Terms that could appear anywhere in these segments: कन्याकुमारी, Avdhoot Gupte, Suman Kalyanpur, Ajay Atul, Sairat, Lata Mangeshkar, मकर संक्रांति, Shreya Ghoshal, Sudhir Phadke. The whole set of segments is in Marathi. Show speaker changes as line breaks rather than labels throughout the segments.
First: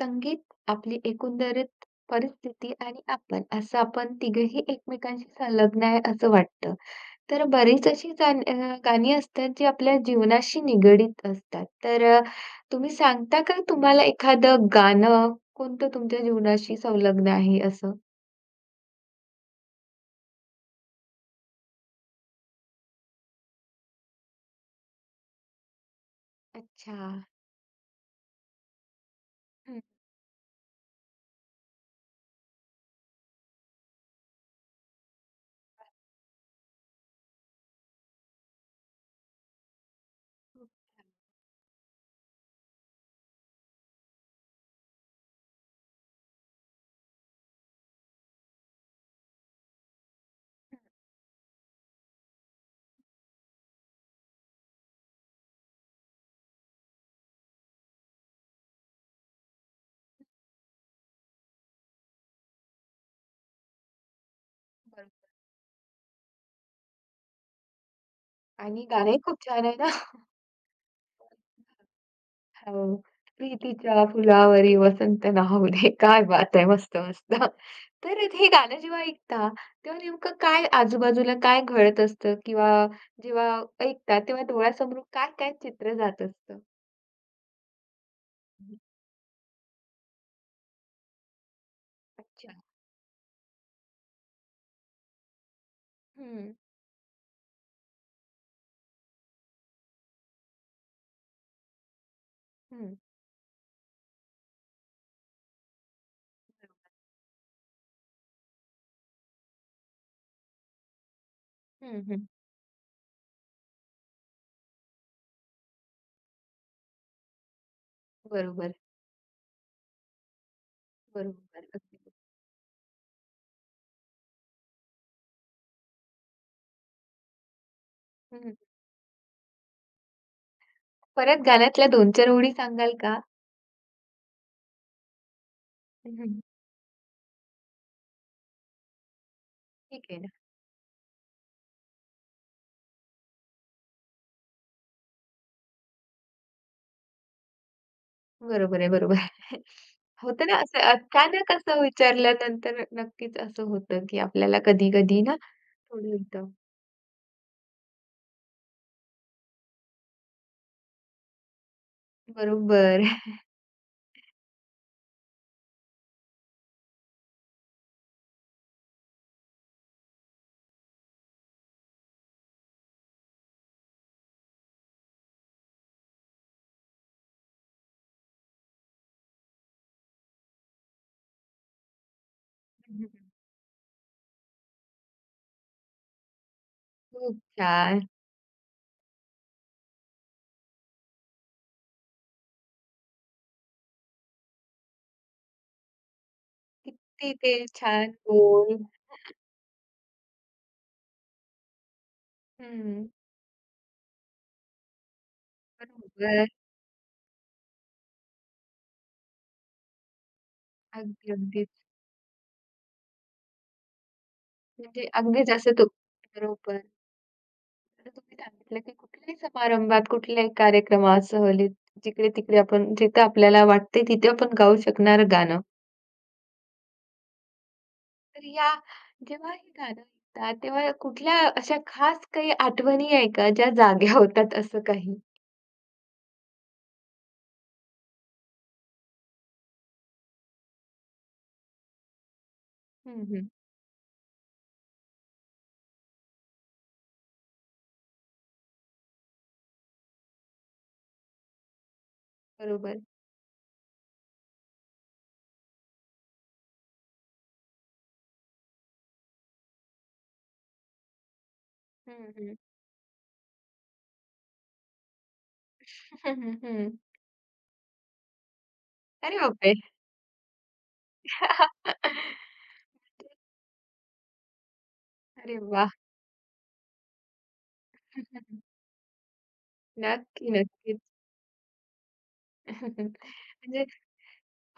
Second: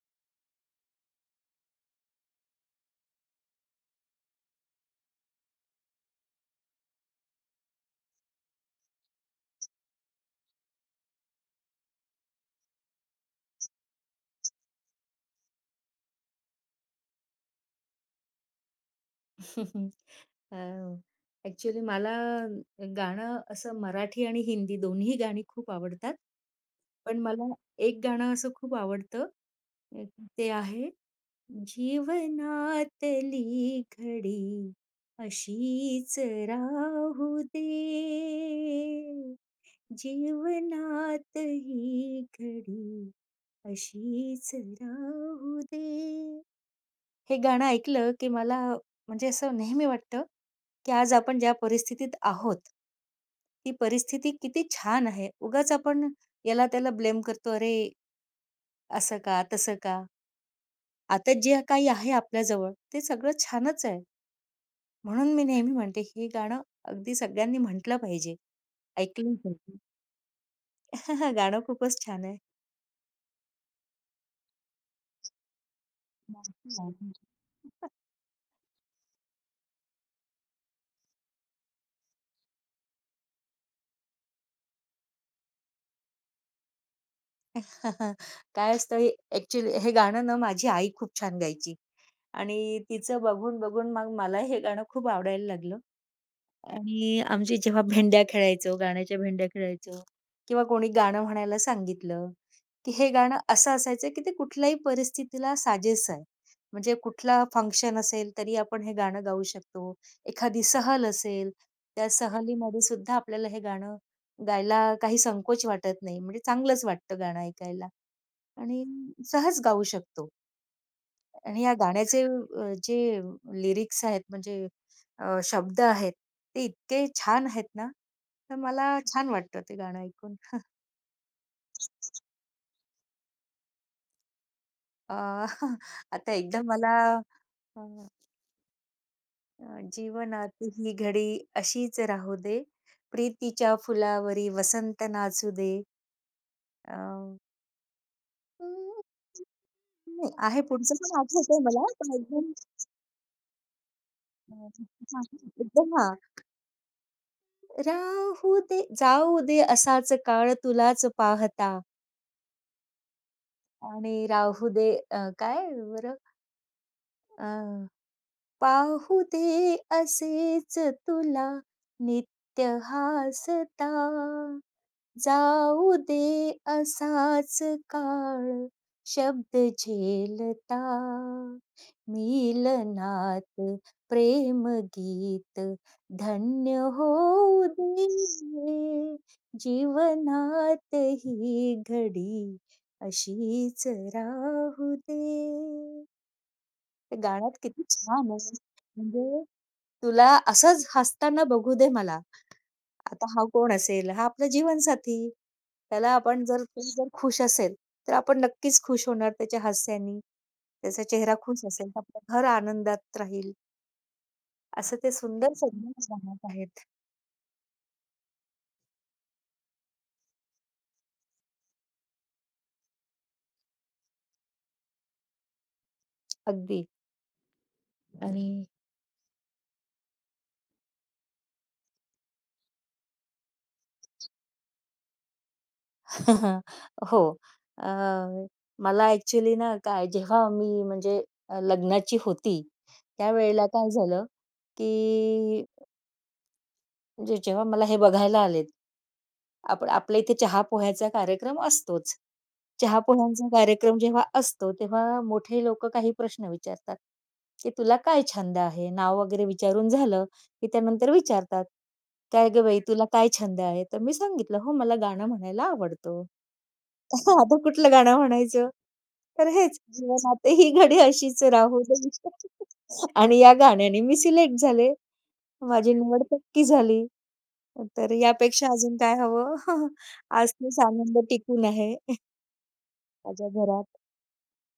संगीत, आपली एकंदरीत परिस्थिती आणि आपण तिघंही एकमेकांशी संलग्न आहे असं वाटतं. तर बरीच अशी गाणी असतात जी आपल्या जीवनाशी निगडीत असतात. तुम्ही सांगता का तुम्हाला एखादं गाणं कोणतं तुमच्या जीवनाशी संलग्न आहे असं?
अ, ॲक्चुअली मला गाणं असं मराठी आणि हिंदी दोन्ही गाणी खूप आवडतात.
अच्छा.
पण मला एक गाणं असं खूप आवडतं.
हं.
अ, ते आहे जीवनातली घडी अशीच राहू दे, जीवनात ही घडी अशीच राहू दे. हे गाणं ऐकलं, की मला म्हणजे असं नेहमी वाटतं, की आज आपण ज्या परिस्थितीत आहोत, ती परिस्थिती किती छान आहे. उगाच आपण याला-त्याला ब्लेम करतो, "अरे, असं का? तसं का?" आता जे काही आहे आपल्याजवळ, ते सगळं छानच आहे.
बरं
म्हणून मी नेहमी म्हणते, हे गाणं अगदी सगळ्यांनी म्हटलं पाहिजे,
आणि गाणंही
ऐकलं
खूप छान आहे
पाहिजे.
ना?
गाणं खूपच छान आहे.
हो. "प्रीतीच्या फुलावरी वसंत नाहू दे." काय बात आहे! मस्त, मस्त. तर हे गाणं जेव्हा ऐकता, तेव्हा नेमकं काय आजूबाजूला काय घडत असतं किंवा जेव्हा ऐकता, तेव्हा डोळ्यासमोर काय-काय चित्र जात असतं?
काय असतं, ऍक्च्युली हे ॲक्चुअली हे गाणं ना माझी आई खूप छान गायची.
अच्छा.
आणि तिचं बघून-बघून मग मला हे गाणं खूप आवडायला लागलं
हं,
आणि आमची जेव्हा भेंड्या खेळायचो, गाण्याच्या भेंड्या खेळायचो किंवा कोणी गाणं म्हणायला सांगितलं, की
हं,
हे गाणं असं असायचं, की ते कुठल्याही परिस्थितीला साजेस आहे. म्हणजे कुठला फंक्शन असेल तरी आपण हे गाणं गाऊ शकतो. एखादी सहल असेल,
हं,
त्या
हं.
सहलीमध्ये सुद्धा आपल्याला हे गाणं गायला काही संकोच वाटत नाही. म्हणजे चांगलंच वाटतं गाणं ऐकायला
बरोबर,
आणि सहज गाऊ शकतो.
बरोबर.
आणि या
अगदी.
गाण्याचे जे लिरिक्स आहेत म्हणजे शब्द आहेत, ते इतके छान आहेत ना, तर
हं.
मला छान वाटतं ते गाणं ऐकून.
परत गाण्यातल्या 2-4 ओळी सांगाल का?
अ, आता
हं,
एकदा मला अ, अ,
ठीक आहे.
जीवनात ही घडी अशीच राहू दे, प्रीतीच्या फुलावरी वसंत नाचू दे. अ,
बरोबर आहे,
अं,
बरोबर आहे.
नाही
होतं ना
आहे
असं
पुढचं पण
अचानक
आठवतंय
असं
मला, पण एकदम
विचारल्यानंतर नक्कीच असं होतं, की
अ,
आपल्याला कधी-कधी
हां,
ना
एकदम हां.
थोडं होतं.
राहू दे, जाऊ दे असाच काळ तुलाच पाहता.
बरोबर.
आणि राहू दे काय बरं? अ, पाहू दे असेच तुला नित्य हासता जाऊ दे असाच काळ शब्द झेलता मिलनात प्रेम गीत धन्य
खूप
होऊ
छान.
दे जीवनात ही घडी अशीच राहू दे. ते
किती
गाण्यात
ते
किती
छान
छान आहे.
बोल.
म्हणजे तुला असंच हसताना बघू दे मला.
हं.
आता हा कोण असेल? हा आपला जीवनसाथी. त्याला आपण
बरोबर.
जर तो जर खुश असेल, तर आपण नक्कीच खुश होणार त्याच्या हास्यानी. त्याचा
अगदी,
चेहरा खुश
अगदीच.
असेल, तर आपलं घर आनंदात राहील. असं
म्हणजे
ते
अगदी
सुंदर
जसं तू
संगीत गाण्यात
बरोबर.
आहेत.
आता तुम्ही सांगितलं, की कुठल्याही समारंभात, कुठल्याही कार्यक्रमात, सहलीत, जिकडे-तिकडे आपण जिथं आपल्याला वाटतंय तिथे आपण गाऊ शकणारं गाणं.
अगदी आणि
तर या जेव्हा हे गाणं ऐकता, तेव्हा कुठल्या अशा खास काही आठवणी आहे का, ज्या जाग्या होतात असं काही?
हो. अ, मला ॲक्चुअली ना काय जेव्हा मी म्हणजे लग्नाची होती,
हं, हं.
त्यावेळेला काय झालं, की म्हणजे जेव्हा मला हे बघायला आलेत. आपण आपल्या इथे चहा-पोह्याचा कार्यक्रम असतोच.
बरोबर.
चहा-पोह्यांचा कार्यक्रम जेव्हा असतो, तेव्हा मोठे लोकं काही प्रश्न विचारतात, की "तुला काय छंद आहे?" नाव वगैरे विचारून झालं, की त्यानंतर विचारतात,
हं,
"काय
हं.
गं बाई, तुला काय छंद आहे?" तर मी सांगितलं, "हो, मला गाणं म्हणायला आवडतं."
हं. हं.
आता कुठलं गाणं म्हणायचं?
अरे
तर
बापरे!
हेच, "जीवनात ही घडी अशीच राहू दे." आणि या गाण्याने मी सिलेक्ट झाले.
अरे वाह!
माझी निवड पक्की झाली. तर यापेक्षा अजून काय हवं?
नक्की,
आज तोच
नक्कीच.
आनंद टिकून आहे माझ्या घरात
म्हणजे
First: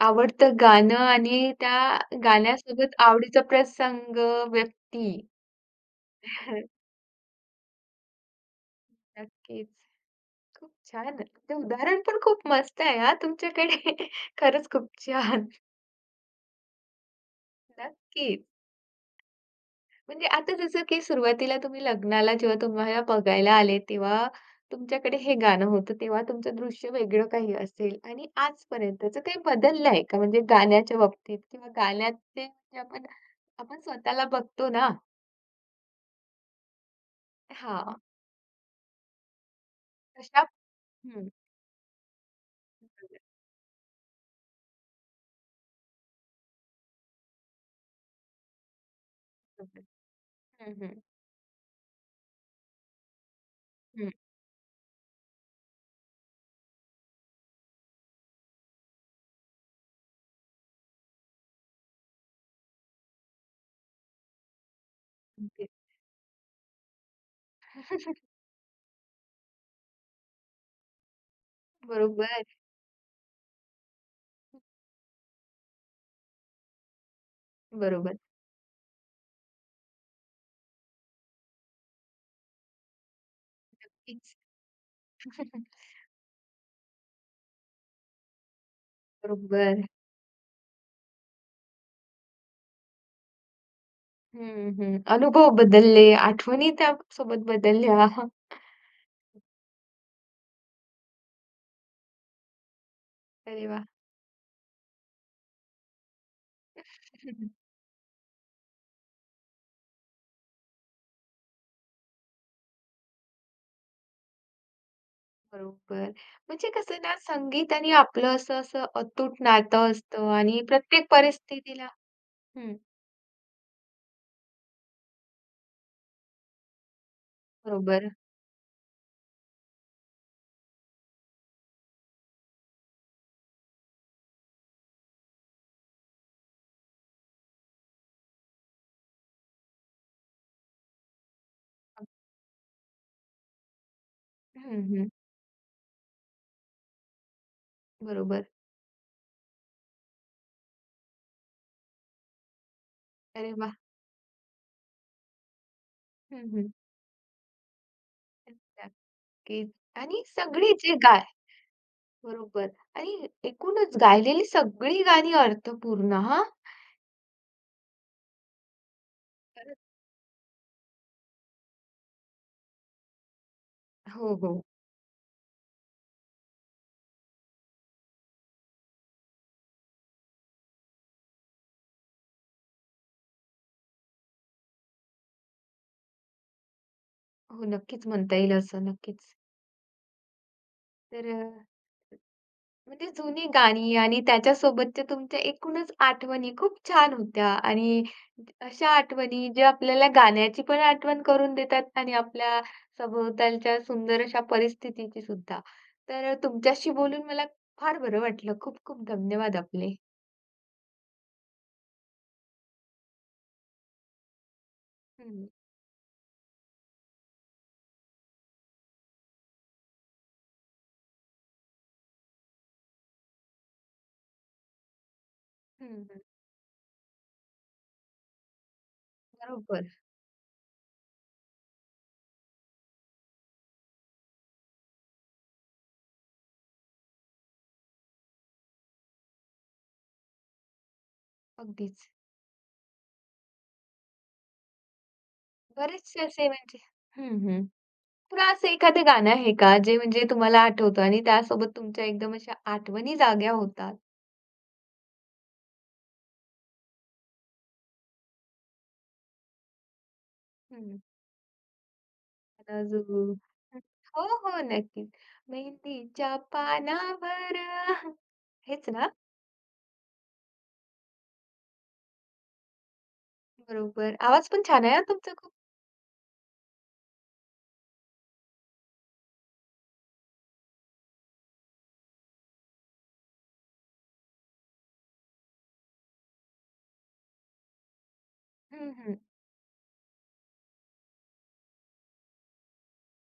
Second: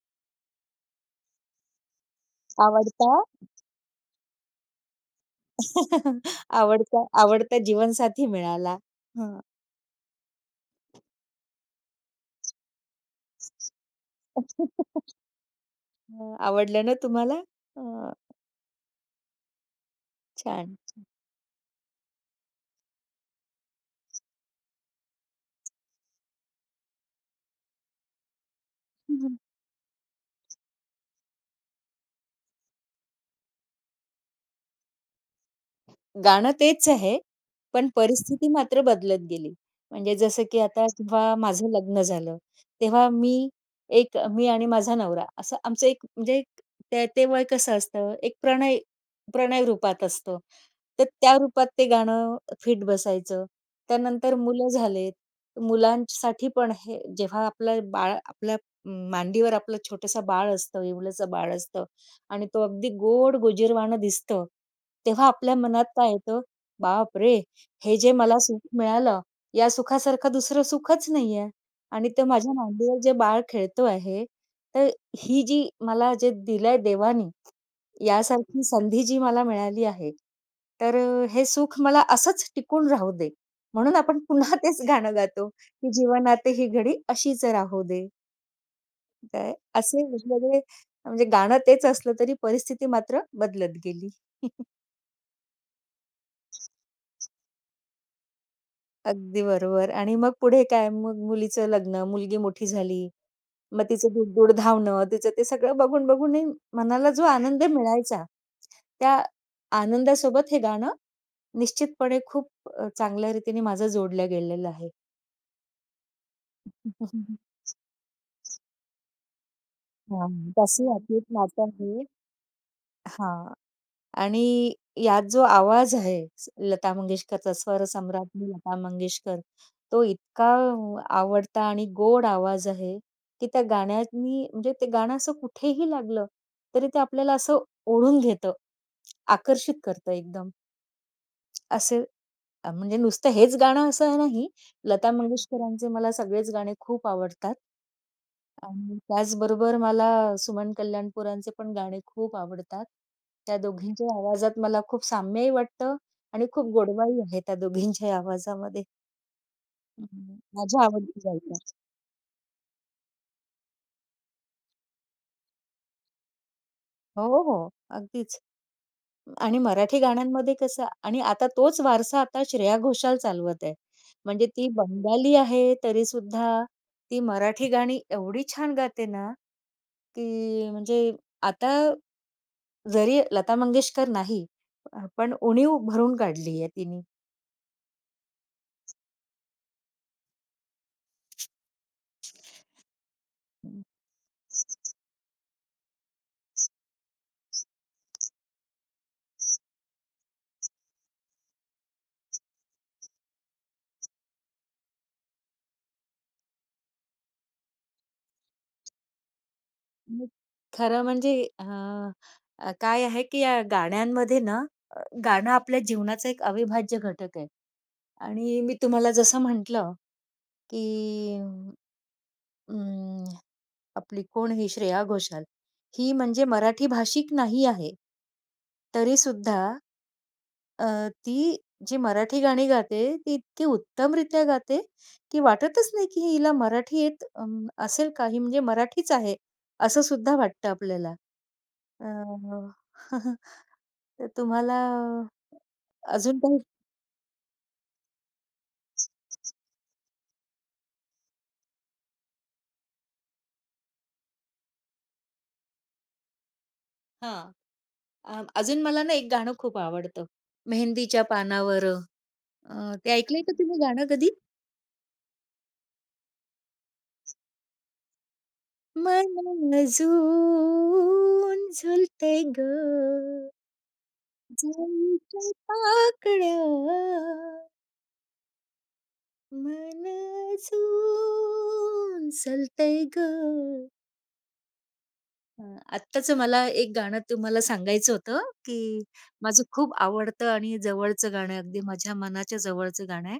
आवडतं गाणं आणि त्या गाण्यासोबत
आवडता
आवडीचा प्रसंग, व्यक्ती.
आवडता आवडता जीवनसाथी मिळाला. हां.
नक्कीच. खूप छान. ते उदाहरण पण खूप मस्त आहे हां तुमच्याकडे.
अ,
खरंच खूप छान.
आवडलं ना तुम्हाला? अ,
नक्कीच. म्हणजे आता
छान.
जसं की सुरुवातीला तुम्ही लग्नाला जेव्हा तुम्हाला बघायला आले, तेव्हा तुमच्याकडे हे गाणं होतं, तेव्हा तुमचं दृश्य वेगळं काही असेल आणि आजपर्यंतचं काही बदललं आहे का? म्हणजे गाण्याच्या बाबतीत किंवा गाण्याचे म्हणजे आपण आपण स्वतःला बघतो ना
गाणं तेच आहे, पण
हां,
परिस्थिती मात्र बदलत गेली. म्हणजे
तशा
जसं की आता
हं.
जेव्हा माझं लग्न झालं, तेव्हा मी एक मी आणि माझा नवरा असं आमचं एक म्हणजे एक ते ते वय कसं असतं, एक प्रणय प्रणय
बरोबर.
रूपात असतो.
हं, हं.
तर त्या रूपात ते गाणं फिट बसायचं.
हं.
त्यानंतर मुलं झालेत. मुलांसाठी पण हे जेव्हा आपलं बाळ आपल्या मांडीवर आपलं छोटंसं बाळ असतं, इवलचं बाळ असतं. आणि तो अगदी गोड गोजीरवाणं दिसतं, तेव्हा आपल्या
अगदी.
मनात काय येतं, "बापरे! हे जे मला सुख मिळालं, या सुखासारखं दुसरं सुखच नाहीये आणि ते
बरोबर,
माझ्या मांडीवर जे बाळ खेळतो आहे, तर ही जी मला जे दिलंय देवाने,
बरोबर.
यासारखी संधी जी मला मिळाली आहे, तर हे सुख मला असंच टिकून राहू दे." म्हणून आपण
तेच.
पुन्हा तेच गाणं गातो, की "जीवनात ही घडी अशीच राहू दे." काय
बरोबर.
असे वेगवेगळे म्हणजे गाणं तेच असलं तरी परिस्थिती मात्र बदलत गेली.
हं, हं. अनुभव बदलले, आठवणी त्यासोबत बदलल्या.
अगदी बरोबर आणि मग पुढे काय मग मुलीचं लग्न, मुलगी मोठी झाली.
अरे
मग
वाह!
तिचं दूर-दूर धावणं, तिचं ते सगळं बघून बघून ही मनाला जो आनंद मिळायचा, त्या आनंदासोबत हे गाणं निश्चितपणे खूप चांगल्या रीतीने माझं जोडलं गेलेलं आहे.
बरोबर. म्हणजे कसं ना, संगीत आणि आपलं असं असं अतूट नातं
हां,
असतं आणि
तशी
प्रत्येक
आपली नातं
परिस्थितीला
हे
हं,
हां. आणि यात जो आवाज आहे, लता मंगेशकरचा
बरोबर.
स्वरसम्राज्ञी लता मंगेशकर, तो इतका आवडता आणि गोड आवाज आहे, की त्या गाण्यानी म्हणजे ते गाणं असं कुठेही लागलं, तरी ते आपल्याला असं ओढून घेतं, आकर्षित करतं एकदम. असे म्हणजे नुसतं हेच गाणं असं नाही,
हं, हं.
लता मंगेशकरांचे मला सगळेच गाणे खूप आवडतात.
बरोबर.
आणि त्याचबरोबर मला सुमन कल्याणपुरांचे पण गाणे खूप आवडतात.
अरे
त्या
वाह!
दोघींच्या आवाजात मला खूप साम्यही वाटतं आणि
हं,
खूप
हं.
गोडवाही आहे त्या दोघींच्याही आवाजामध्ये.
नक्कीच.
हं,
आणि
हं.
सगळी
माझ्या
जी गाय
आवडीचं गायिका.
बरोबर. आणि एकूणच गायलेली सगळी गाणी अर्थपूर्ण हां.
हो, हो. अगदीच. आणि
खरंच.
मराठी गाण्यांमध्ये कसं आणि आता तोच वारसा आता श्रेया घोषाल चालवत आहे.
हो,
म्हणजे
हो.
ती बंगाली आहे, तरी सुद्धा, ती मराठी गाणी एवढी छान गाते ना, की म्हणजे आता जरी लता मंगेशकर नाही, पण उणीव भरून काढली आहे तिने.
हो, नक्कीच म्हणता येईल असं. नक्कीच. तर म्हणजे जुनी गाणी आणि त्याच्यासोबतच्या तुमच्या एकूणच आठवणी खूप छान होत्या आणि अशा आठवणी ज्या आपल्याला गाण्याची पण आठवण करून देतात आणि आपल्या सभोवतालच्या सुंदर अशा परिस्थितीची सुद्धा. तुमच्याशी बोलून मला फार बरं वाटलं. खूप खूप धन्यवाद आपले.
मग खरं म्हणजे अ, अ, काय आहे, की या गाण्यांमध्ये ना
हं,
गाणं आपल्या जीवनाचा एक अविभाज्य घटक आहे. आणि मी तुम्हाला जसं म्हटलं, की अं, आपली कोण ही श्रेया घोषाल.
हं,
ही
हं.
म्हणजे मराठी भाषिक नाही आहे. तरी सुद्धा
बरोबर.
अ, ती जी मराठी गाणी गाते, ती इतकी उत्तमरित्या गाते, की वाटतच नाही की हिला मराठी येत असेल का? ही म्हणजे मराठीच आहे, असं सुद्धा वाटतं आपल्याला.
अगदीच.
अ, तर तुम्हाला
बरेचसे
अजून
असे
काही
म्हणजे हं, हं. पुन्हा असं एखादं गाणं आहे का जे म्हणजे तुम्हाला आठवतं आणि त्यासोबत तुमच्या एकदम अशा आठवणी जाग्या होतात?
हां. अजून मला ना एक गाणं खूप आवडतं,
हं.
मेहंदीच्या पानावर.
राजू.
ते ऐकलंय का तुम्ही गाणं
हो,
कधी?
हो. नक्कीच. मेहंदीच्या पानावर आह. हेच ना?
मन अजून झुलते ग
बरोबर. आवाज पण छान आहे हां तुमचा
जाईच्या
खूप.
पाकड्या मन अजून चलते ग. आत्ताच मला एक गाणं तुम्हाला सांगायचं होतं की
हं, हं.
माझं खूप आवडतं आणि जवळचं गाणं आहे, अगदी माझ्या मनाच्या जवळचं गाणं आहे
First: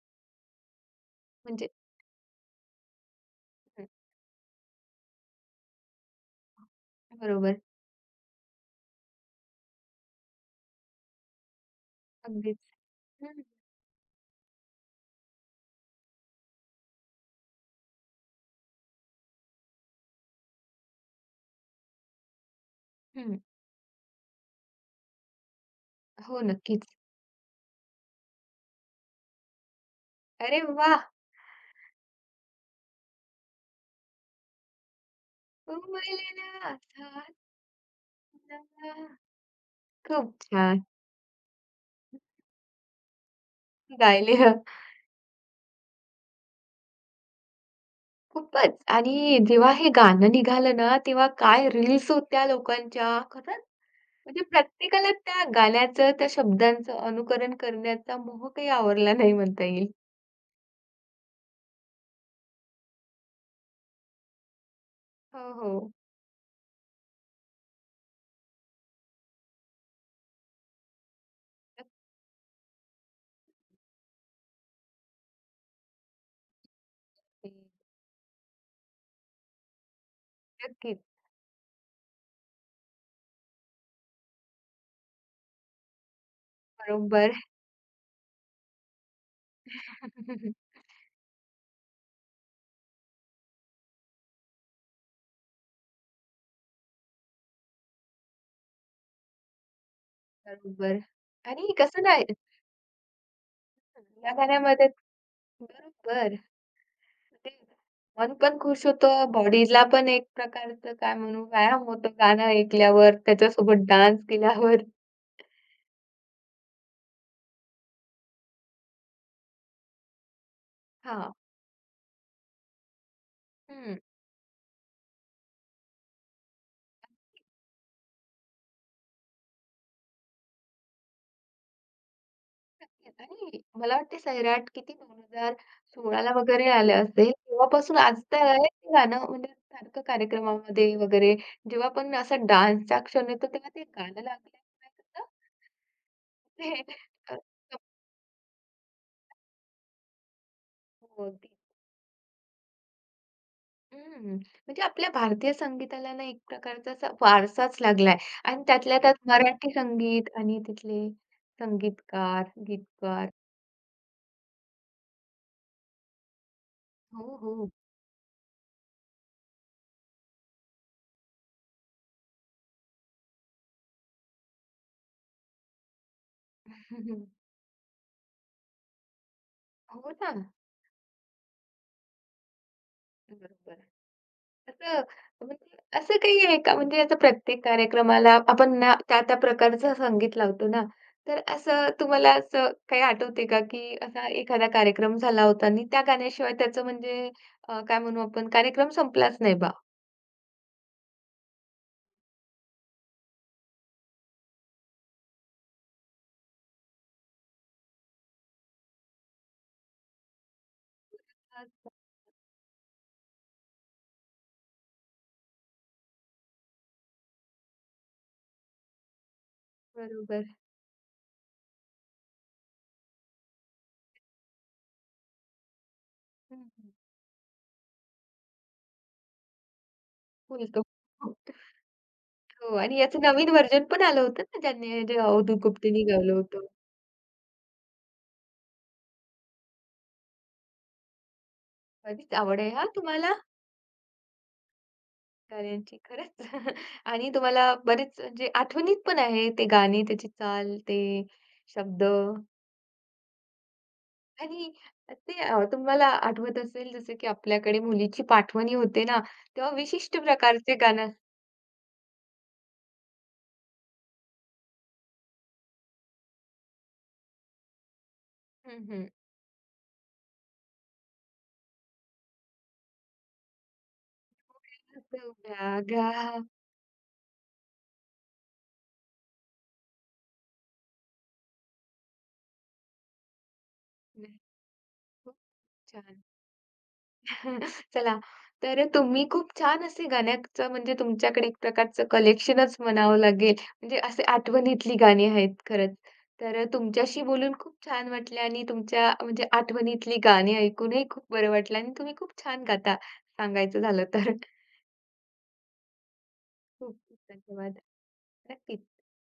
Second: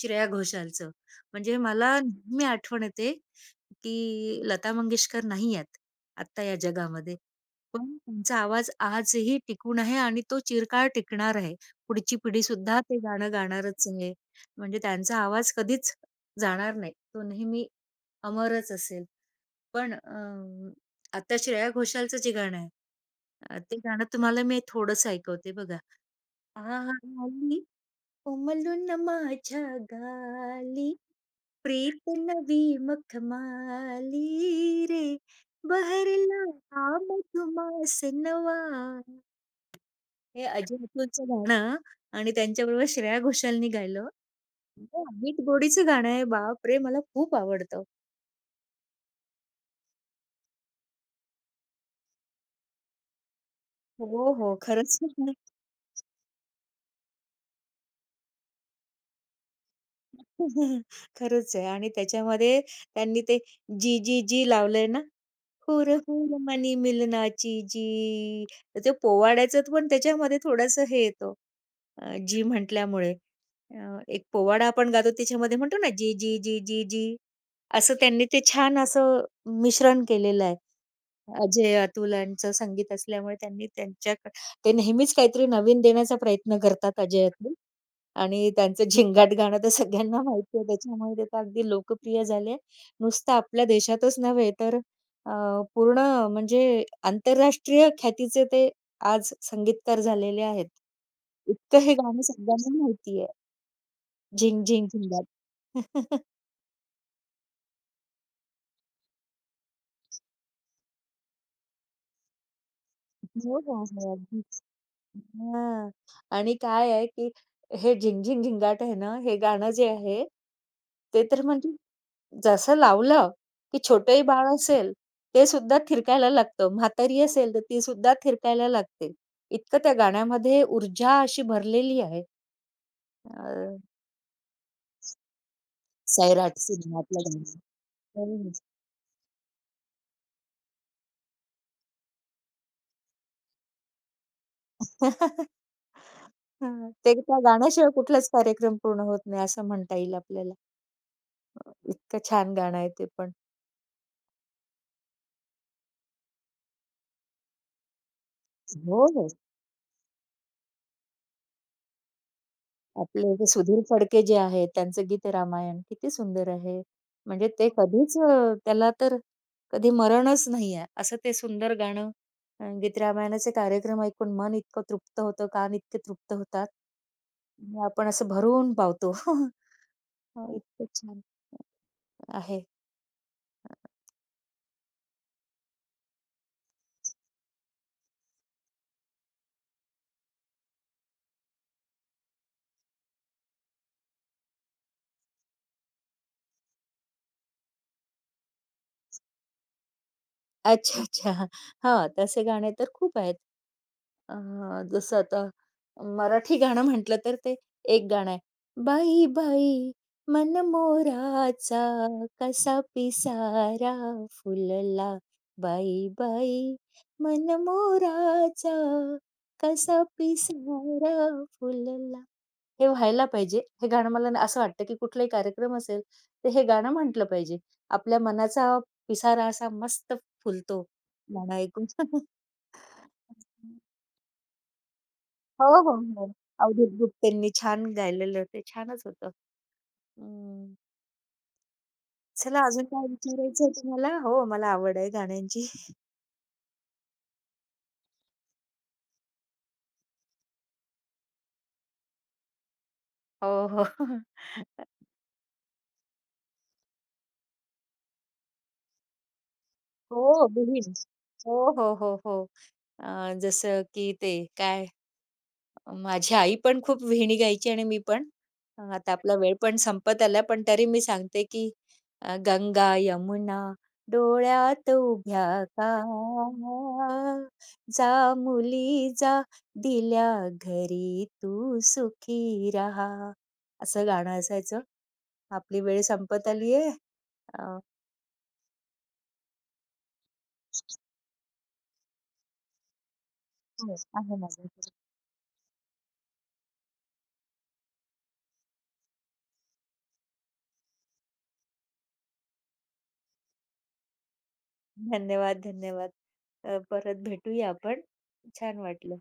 श्रेया घोषालचं म्हणजे
म्हणजे
मला नेहमी आठवण येते
हं.
की लता मंगेशकर नाही आहेत आत्ता या जगामध्ये
बरोबर.
पण तुमचा आवाज आजही टिकून आहे आणि तो चिरकाळ टिकणार आहे. पुढची पिढी
अगदीच.
सुद्धा ते गाणं
हं,
गाणारच आहे. म्हणजे त्यांचा आवाज कधीच जाणार नाही. तो नेहमी अमरच असेल. पण आता श्रेया घोषालचं जे गाणं आहे,
हं.
ते गाणं तुम्हाला मी थोडंसं ऐकवते बघा.
हो, नक्कीच.
आली उमलून माझ्या
अरे
गाली,
वाह!
प्रीत नवी मखमाली रे, बहरला
उमलला
हा
चांदणा.
मधुमास नवा.
खूप
हे अजय
छान
अतुलचं गाणं आणि त्यांच्याबरोबर श्रेया घोषालनी गायलं.
गायले हं.
इतकं अमित गोडीचं गाणं आहे, बापरे! मला खूप आवडतं.
खूपच आणि जेव्हा हे गाणं निघालं ना, तेव्हा काय रील्स होत्या लोकांच्या. खरंच.
हो,
म्हणजे
हो. खरंच
प्रत्येकाला त्या गाण्याचं, त्या शब्दांचं अनुकरण करण्याचा मोह काही आवरला नाही म्हणता येईल.
खरंच आहे आणि त्याच्यामध्ये त्यांनी ते जी, जी, जी लावलंय ना,
हो,
"हुर,
हो.
हुर मनी मिलनाची जी." तर ते पोवाड्याचं पण त्याच्यामध्ये थोडंसं हे येतं जी म्हटल्यामुळे. एक पोवाडा आपण गातो त्याच्यामध्ये म्हणतो ना, जी, जी, जी, जी, जी.
नक्की,
असं त्यांनी ते छान असं मिश्रण केलेलं आहे.
नक्कीच.
अजय अतुलांचं संगीत असल्यामुळे त्यांनी त्यांच्या ते नेहमीच काहीतरी नवीन देण्याचा प्रयत्न करतात अजय
बरोबर.
अतुल आणि त्यांचं झिंगाट गाणं तर सगळ्यांना माहिती आहे. त्याच्यामुळे ते तर अगदी लोकप्रिय झाले. नुसतं आपल्या देशातच नव्हे तर अ, पूर्ण म्हणजे आंतरराष्ट्रीय ख्यातीचे ते आज संगीतकार झालेले आहेत.
बरोबर. आणि
इतकं हे
कसं ना,
गाणं सगळ्यांना माहिती आहे.
या
झिंग, झिंग,
गाण्यामध्ये
झिंगाट.
बरोबर. तेच. मन पण खुश होतं, बॉडीला पण एक प्रकारचं काय म्हणू व्यायाम होतो गाणं ऐकल्यावर,
हो, हो,
त्याच्यासोबत
हो.
डान्स
अगदी.
केल्यावर.
हां. आणि काय आहे, की हे झिंग-झिंग झिंगाट आहे ना, हे गाणं जे आहे, ते
हां.
तर म्हणजे जसं लावलं, की
हं.
छोटंही बाळ असेल, ते सुद्धा थिरकायला लागतं. म्हातारी असेल, तर ती सुद्धा थिरकायला लागते. इतकं त्या गाण्यामध्ये ऊर्जा अशी भरलेली आहे.
नक्कीच आणि
अ,
मला वाटते सैराट किती 2016 ला
सैराट
वगैरे आलं
सिनेमातलं
असेल. तेव्हापासून आज
गाणं.
तर
हं.
आहे ते गाणं म्हणजे सारखं कार्यक्रमामध्ये वगैरे जेव्हा पण असा डान्सचा क्षण येतो तेव्हा ते गाणं लागल्यामुळे ते
हां. ते
अ,
त्या गाण्याशिवाय कुठलाच कार्यक्रम पूर्ण होत नाही, असं म्हणता येईल आपल्याला.
हो अगदी.
इतकं छान गाणं आहे ते पण.
हं. म्हणजे आपल्या भारतीय संगीताला ना एक प्रकारचा असा वारसाच लागलाय आणि त्यातल्या
हो,
त्यात
हो.
मराठी संगीत आणि तिथले संगीतकार, गीतकार.
आपले जे सुधीर फडके जे आहेत, त्यांचं गीतरामायण किती सुंदर आहे.
हो,
म्हणजे ते
हो.
कधीच त्याला तर कधी मरणच नाही आहे. असं ते सुंदर गाणं गीतरामायणाचे कार्यक्रम ऐकून मन इतकं तृप्त होतं, कान इतके तृप्त होतात. आणि आपण असं भरून पावतो.
हो ना.
इतकं छान आहे.
बरोबर. असं म्हणजे असं काही आहे का? म्हणजे आता प्रत्येक कार्यक्रमाला आपण ना त्या-त्या प्रकारचं संगीत लावतो ना, तर असं तुम्हाला असं काही आठवते का, की असा एखादा कार्यक्रम झाला होता आणि त्या गाण्याशिवाय त्याचं म्हणजे काय म्हणू आपण कार्यक्रम संपलाच नाही बा?
अच्छा, अच्छा. हां, तसे गाणे तर खूप आहेत. अ, जसं आता मराठी गाणं म्हटलं तर ते एक गाणं आहे. "बाई बाई मन मोराचा
अच्छा.
कसा पिसारा फुलला, बाई बाई मन मोराचा कसा
बरोबर.
पिसारा फुलला." हे व्हायला पाहिजे. हे गाणं मला ना असं वाटतं, की कुठलाही कार्यक्रम असेल, तर
हं,
हे गाणं
हं.
म्हटलं पाहिजे. आपल्या मनाचा पिसारा असा मस्त फुलतो
फुलतो.
गाणं ऐकून.
हो आणि याचं नवीन व्हर्जन पण आलं होतं ना, ज्यांनी जे अवधूत
हो, हो,
गुप्तेनी
हो.
गायलं होतं.
अवधूत गुप्तेंनी छान गायलेलं ते छानच होतं. हं.
कधीच
चला
आवड आहे
अजून
हां
काय
तुम्हाला?
विचारायचंय तुम्हाला? हो, मला आवड आहे गाण्यांची.
गाण्यांची खरंच आणि तुम्हाला बरेच म्हणजे आठवणीत पण आहे ते गाणे, त्याची चाल, ते शब्द
हो, हो.
आणि ते तुम्हाला आठवत असेल जसं की आपल्याकडे मुलीची पाठवणी होते ना, तेव्हा विशिष्ट
हो,
प्रकारचे
बिलीव्ह.
गाणं
हो, हो, हो, हो. जसं की ते काय माझी आई पण खूप विहिणी गायची आणि मी पण.
हं, हं.
आता आपला वेळ पण संपत आला, पण तरी मी सांगते की गंगा यमुना डोळ्यात उभ्या
उभ्या
का,
घा
जा मुली जा, दिल्या घरी तू सुखी राहा. असं गाणं असायचं.
खूप
आपली वेळ
छान.
संपत आली आहे. अ,
चला, तर तुम्ही खूप छान असे गाण्याचं म्हणजे तुमच्याकडे एक प्रकारचं कलेक्शनच म्हणावं लागेल.
हो,
म्हणजे असे
आहे माझ्याकडे.
आठवणीतली गाणी आहेत खरंच. तर तुमच्याशी बोलून खूप छान वाटले आणि तुमच्या म्हणजे आठवणीतली गाणी ऐकूनही खूप बरं वाटलं आणि तुम्ही खूप छान गाता सांगायचं झालं तर.
धन्यवाद, धन्यवाद.
खूप
परत
खूप
भेटूया
धन्यवाद.
आपण. छान
नक्कीच.
वाटलं.